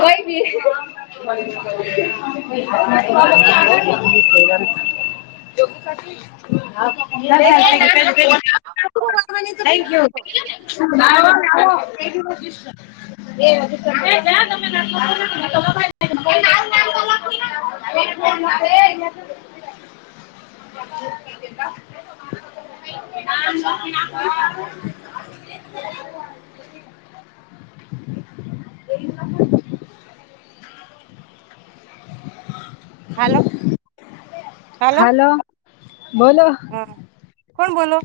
કોઈ બી [unintelligible] [inaudible] હા હાલો થઈ ગ્યુ એ [unintelligible] [inaudible] [unintelligible] [inaudible] [unintelligible] [inaudible] હા હ [inaudible] [unintelligible] [inaudible] હાલો હાલો બોલો હા કોણ બોલો?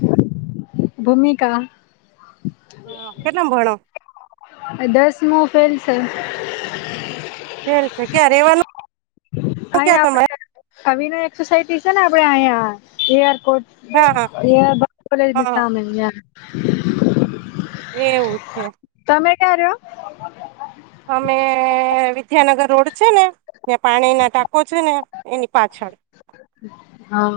ભૂમિકા કેટલામ ભણો? દસમુ ફેલ સે ફેલ સે ક્યાં રેવાનું? ક્યાં આંઈયા તમારે આપડે આ વિનાયક સોસાઇટી છે ને આપડે આંઈયા એરપોર્ટ હા હા [unintelligible] એવું છે તમે ક્યાં રયો? અમે વિદ્યાનગર રોડ છે ને ત્યાં પાણીનાં ટાંકો છે ને એની પાછળ હાં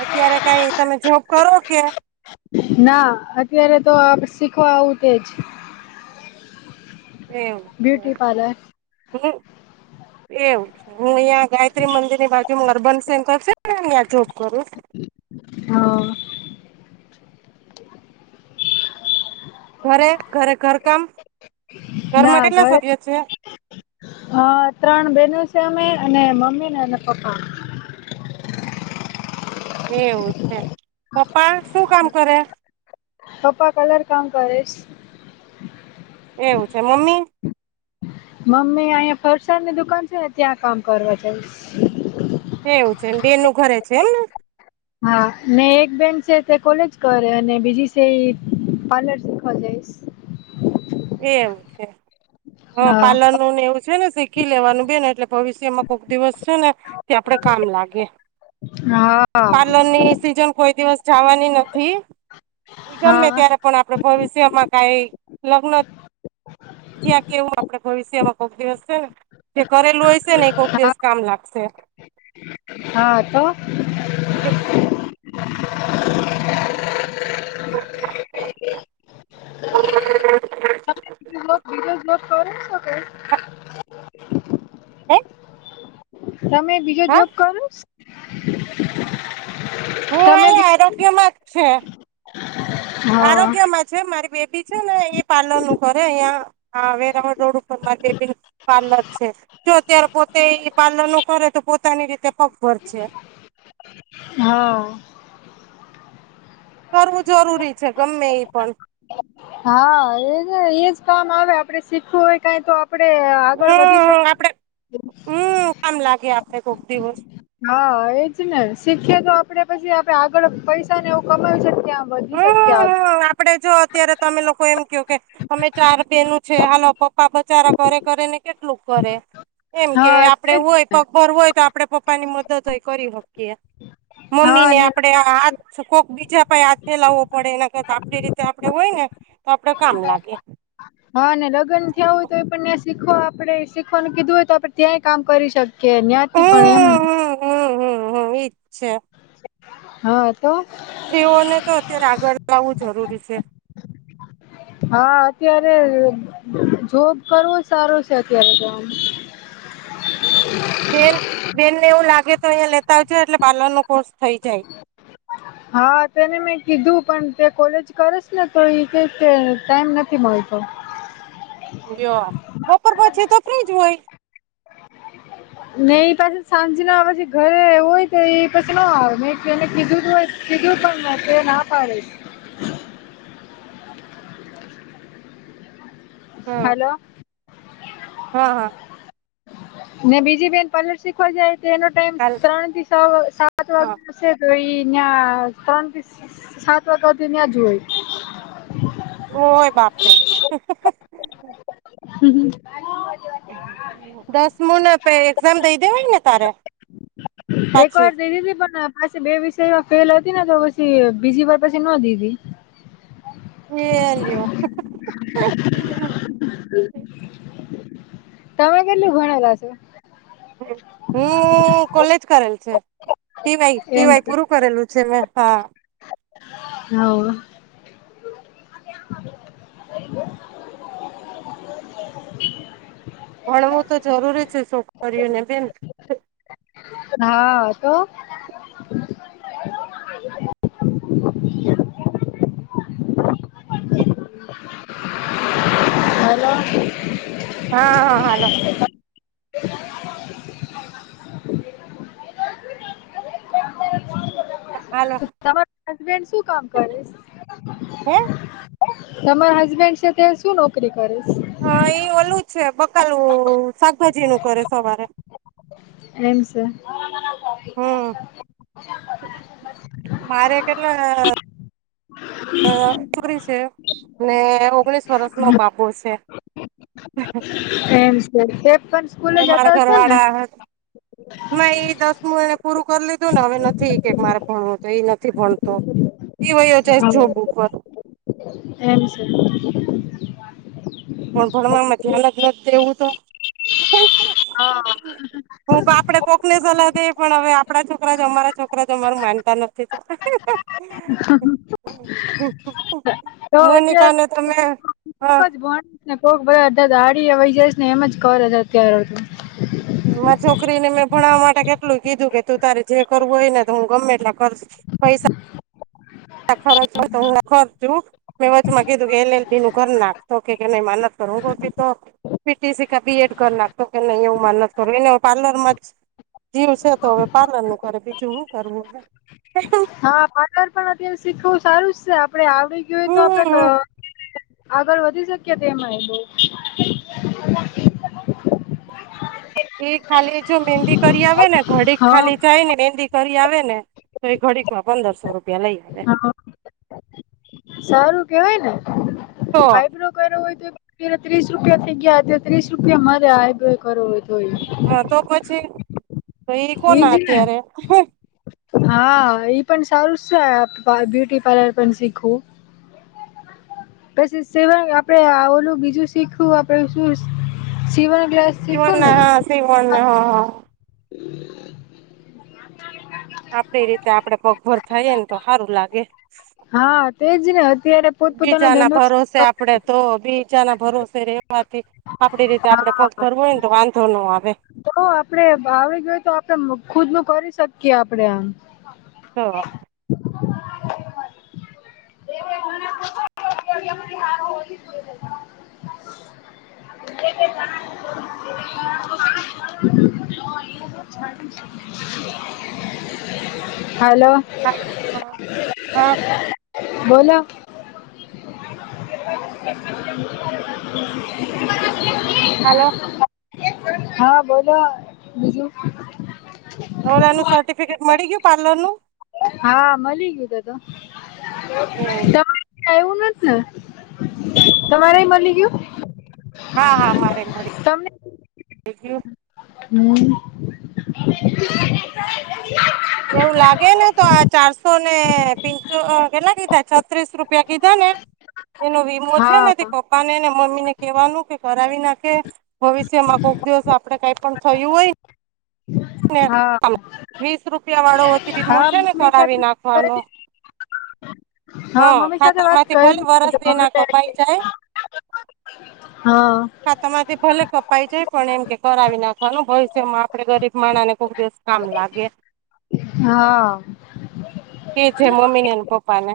અત્યારે કાંઈ તમે જોબ કરો કે ના અત્યારે તો આપ શીખવા આવું તેજ એવ [unintelligible] બ્યુટી પાર્લર એવ હું અયા ગાયત્રી મંદિરની બાજુમા અર્બન સેન્ટર છે ને ન્યાં જોબ કરું હા ઘરે ઘરે ઘરકામ ઘરમાં કેટલા સભ્ય છે? અ ત્રણ બેનો છે અમે અને મમ્મી ને ન પપ્પા એવું છે પપ્પા શું કામ કરે? પપ્પા કલર કામ કરે સ એવું છે મમ્મી? મમ્મી આંઈયા ફરસાણની દુકાન છે ને ત્યાં કામ કરવા જાય સ એવું છેને બેનું ઘરે છે એમ ને? હા ને એક બેન છે તે કોલેજ કરે અને બીજી સે ઈ પાર્લર શીખવા જઈશ. એમ છે હ હા પાલનનુ ને એવું છે ને શીખી લેવાનું બેન એટલે ભવિષ્યમાં કોક દિવસ છે ને તે આપડે કામ લાગે. હા પાર્લર ની સીઝન કોઈ દિવસ જવાની નથી ઈ ગમે હા ત્યારે પણ આપડે ભવિષ્યમાં કાઈ લગ્ન ત્યાં કેવું આપડે ભવિષ્યમાં કોક દિવસ છે ને જે કરેલું હોય છે ને એ કોક હા દિવસ કામ લાગશે. હા તો બે [unintelligible] [unintelligible] ધીરજ નો કરી શકે. હે? તમે બીજો જોબ કરુષ? હું આયા આરોગ્ય માં જ છે. હા આરોગ્ય છે મારી બેબી છે ને એ પાર્લર નું કરે અહંયા વેરાવળ રોડ ઉપર મારી બેબીનુ પાર્લક છે. જો અત્યારે પોતે ઈ પાર્લરનુ કરે તો પોતાની રીતે પગભર છે. હા. કરવું જરૂરી છે ગમે ઈ પણ. હા એજ એજ કામ આવે આપડે શીખવું હોય કાઈ તો આ પડે આગળ વધી શકે. હમ આપડે હમ કામ લાગે આપડે કોક દિવસ. હા એજ ને શીખીએે તો આપડે પછી આપડે આગળ પૈસા ને એવું કમાવી શકીએ આમ બધી જગ્યા. હમ આપડે જો અત્યારે તમે લોકો એમ ક્યોંકે અમે ચાર બેન છે. હાલ, પપ્પા બચારા કરે કરે ને, કેટલું કરે. એમ કે હા આપણે એટલે જ હોય, ને પગભર હોય તો આપણે પપ્પાની મદદ હોય કરી શકીએ. હા મમ્મીને ને આપણે હાથ કોક બીજા પાએ ફેલાવવો પડે એના કરતા આપણી રીતે આપણે હોય ને, તો આપણે કામ લાગે. હા, અને લગ્ન થયા હોય તો પણ ત્યાં શીખવા આપણે શીખવાનું કીધું હોય તો આપણે ત્યાંય કામ કરી શક કે અહીંયાથી પણ એમ હમ્મ હમ્મ હમ્મ હમ્મ ઇજ છે. હા તો તે ઓને તો અત્યારે આગળ લાવ જરૂરી છે. હા, અત્યારે જોબ કરવો જ સારો છે, અત્યારે તો આમ. બેન બેનને એવું લાગે તો, અહીંયા લેતા આવજો એટલે પાર્લરનો કોર્સ થઈ જાય. હા તેને મેં કીધું પણ તે કોલેજ કરે છે ને, તો ઈ કે ટાઈમ નથી મળતો. જો બપોર પછી તો ફ્ર્રી જ હોય. નહીં પણ પછી સાંજના પછી ઘરે હોય, તો એ પછી ના મે એને કીધું. કીધું પણ તે ના પાડે છે. હમ હલો. હા હા. ને બીજી બેન પૉલર શીખવા જાય, તો એનો ટાઈમ કાલ ત્રણ થી છ સાત વાગ હા છે તો એઈ ત્યાં ત્રણ થી સાત વાગ્યા સુ ત્યાં હોય. [unintelligible] ઓય બાપરે [unintelligible] [unintelligible] દસમુંને પય એક્ઝામ દઈ દેવાય ને તારે હોય એક પાછી વાર દીધી પણ પાછી બે વિષયમાં ફેલ હતી ને તો પછી બીજીવાર પછી નો દીધી. એ લ્યો [unintelligible] તમે કેટલું ભણેલા? [unintelligible] હું, કોલેજ કરેલ છે. ટી વાય, ટી વાય પૂરું કરેલું છે મેં, હા. હવ. ભણવું તો જરૂરી છે છોકરીઓને બેન હા, તો હલો હા. હા, હાલો. [unintelligible] હાલો [inaudible] તમાર હસબેન્ડ શું કામ કરે છે? હે તમારા હસબેન્ડ છે, તે શું નોકરી કરેશ? હમ્મ ઓલું છે બકાલું શાકભાજીનું કરે સવારે એમ છે. હમ [unintelligible] [inaudible] મારે કેટલા [unintelligible] છોકરી છે, ને ઓગણીસ વર્ષનો બાબો છે. એમ છે, તે પણ સ્કૂલે મારા જતા ઘર હશે ને? સ્કૂલમો એને પૂરું કરી લીધુંને હવે, નથી કે મારે ભણવું તો એ નથી ભણતો. એવોય જાય છે જોબ ઉપર એમ છે. પણ ભણવામાં ઘ્યાન જ નથ દેવું તો હું પાપડે કોક ને સલાહ દેય પણ હવે આપડા છોકરા જ અમારા છોકરા જ અમારું માનતા નથી તો [unintelligible] [unintelligible] તો અત્યારે મોનિકાને તમે હા [unintelligible] ને કોક બધા અરધા દાઢીયે વયી જાયસને એમ જ કરે છે અત્યારે તો મારી છોકરીને મેં ભણાવા માટે કેટલું કીધું કે તું તારે જે કરવું હોય ને હું ગમે એટલા ખર્ચ પૈસા [unintelligible] ખરચવા તો હું ખર્ચું. મેં વચમાં કીધું કે એલ એલ બીનું કર નાખ તો કે કે નઇ મારે નથ કરવું હુતોતી તો પીટીસી કા બી એડ કર નાખ તો કે નઇ એવું માન નથ કરું એને હું પાર્લરમાં જ જીવ છે તો હવે પાર્લરનું કરે બીજું હું કરવું કે હા પાર્લર પણ અત્યારે શીખવું સારું જ છે આપડે આવડી ગયું હોય તો આપડે ક [unintelligible] હમ આગળ વધી શકીએ તેમાંય બોવ [unintelligible] એ ખાલી જો મેંદી કરી આવે ને ઘડીક હા ખાલી જાય ને મેંદી કરી આવે ને તો એ ઘડીકમાં પંદરસો રૂપિયા લઈ આવે. હા સારું કેવાય ને તો આઈબ્રો કરાવો હોય તો પેલા ત્રીસ રૂપિયા થઇ ગયા આજે ત્રીસ રૂપિયા મારે આઈબ્રો કરવો હોય તોય હા તો પછી તઈ એજ કોના ને ત્યારે હા ઈ પણ સારું છે બ્યુટી પાર્લર પણ શીખવું. પછી સેવંગ આપડે આ ઓલું બીજું શીખું આપડે શું શિવણ ક્લાસ શીખું ને શિવણના હા શિવણને હ હ. આપડી રીતે આપડે પગભર થઈએને તો હાંરું લાગે. હા તેજ ને અત્યારે પોતપોતાનો બીજાના ધંધો જ ભરોસે આપડે [unintelligible] તો બીજાના ભરોસે રેવાથી આપડી રીતે આપડે પગ હા ભરવો હોય ને તો વાંધો નો આવે. તો આપડે ભાવે જોય તો આપડે મું ખુદનું કરી શકીએ આપડે આમ. [unintelligible] [inaudible] [inaudible] હાલો. હાલ હ હાં. બોલો. હાલો [inaudible] હા બોલો બીજું. ઓલાનું સર્ટિફિકેટ મળી ગયું પાર્લરનું. હા મલી ગીયું તે તો એવું તમારે એવું [unintelligible] તમારેય મલી ગીયું. હા હા મારેય મળી ગયુ. [unintelligible] [inaudible] એવું લાગે ને તો આ ચારસો ને પીંસો અ કેટલા કીધા છત્રીસ રૂપિયા કીધા ને એનો વીમો છે ને તે હા પપ્પા ને ને મમ્મી ને કેવાનું કે કરાવી નાખે ભવિષ્યમાં કોક દિવસ આપડે કઈ પણ થયું હોય ને હા વીસ રૂપિયા વાળો ઓછી વીમો હા છે ને મમ્મી કરાવી સાથે નાખવાનો. હ હા મમ્મી સાથે વાત ખાતામાંથી કરી ભલે વરસ દે ના કપાઈ મમ્મી જાય હા. ખાતામાંથી ભલે કપાઈ જાય પણ એમ કે કરાવી નાખવાનું ભવિષ્યમાં આપડે ગરીબ માણા ને કોક દિવસ કામ લાગે હા. એ છે મમ્મી ને અને પપ્પા ને.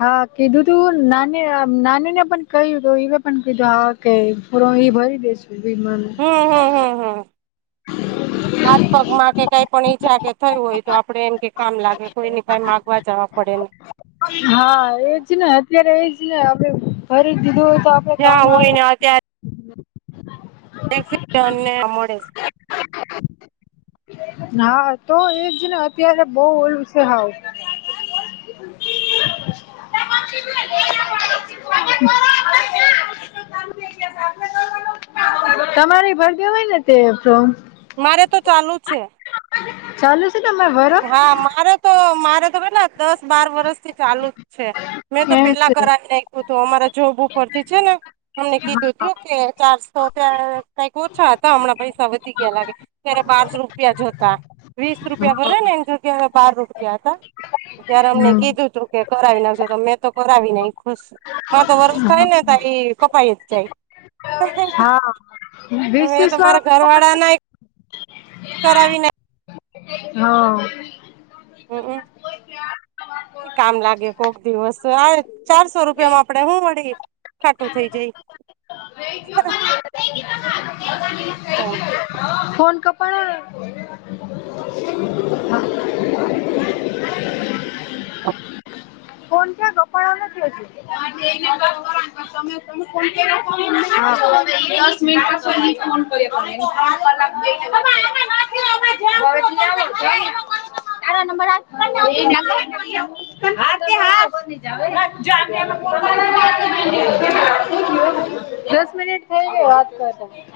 હા કીધું તું નાની નાની ને પણ કહ્યું તું એને પણ કીધું હ કે પૂરો એ ભરી દેસ વિમાન હમ હમ હમ હમ હાથ પગમાં કે કાઈ પણ ઈજા કે થયું હોય તો આપણે એમ કે કામ લાગે કોઈની પાઈ માગવા જવા પડે. હા એજ ને અત્યારે એજ ને આપે ભરી દીધું હોય તો આપડે કામ જ્યાં હોય આવે ને અત્યારે [unintelligible] હા તો એજ ને અત્યારે બહ ઓલુ છે હવ [inaudible] તમારે ભર દેવાય ને તે ફ્રોમ મારે તો ચાલુ છે. ચાલું જ હા મારે તો મારે તો કેટલા દસ બાર વરષથી ચાલુ જ છે મેં તો એમ પેલા છે કરાવી નાખ્યું તું અમારા જોબ ઉપર થી છે ને અમને કીધું હા તું કે ચારસો ત્યારે કઈક ઓછા હતા હમણાં પૈસા વધી ગયા લાગે ત્યારે પાંચ રૂપિયા જ હતા વીસ હા રૂપિયા ભરે ને એની જગ્યા એ અવે બાર રૂપિયા હતા ત્યારે અમને હમ કીધું તું કે કરાવી નાખજો તો મેં તો કરાવી નાયખુ સ હા તો વરસ થાય ને તાં ઈ કપાઈ જ જાય હાં મેં તો મારા ઘર [unintelligible] વાળા ના કરાવી ને હાં હમમ [inaudible] કામ લાગે કોક દિવસ આય ચારસો રૂપિયામાં આપડે હું વળી ખાટુ થય જઈએ [unintelligible] [unintelligible] [unintelligible] ફોન કપાણો ને હમ્મ ફોન કાં કપાણો નથી અજી દસ મિનિટ પછી અજી ફોન કરીએ [unintelligible] [unintelligible] [unintelligible] [unintelligible] કર્યો. [unintelligible] દસ મિનિટ થઈ ગઈ વાત [unintelligible]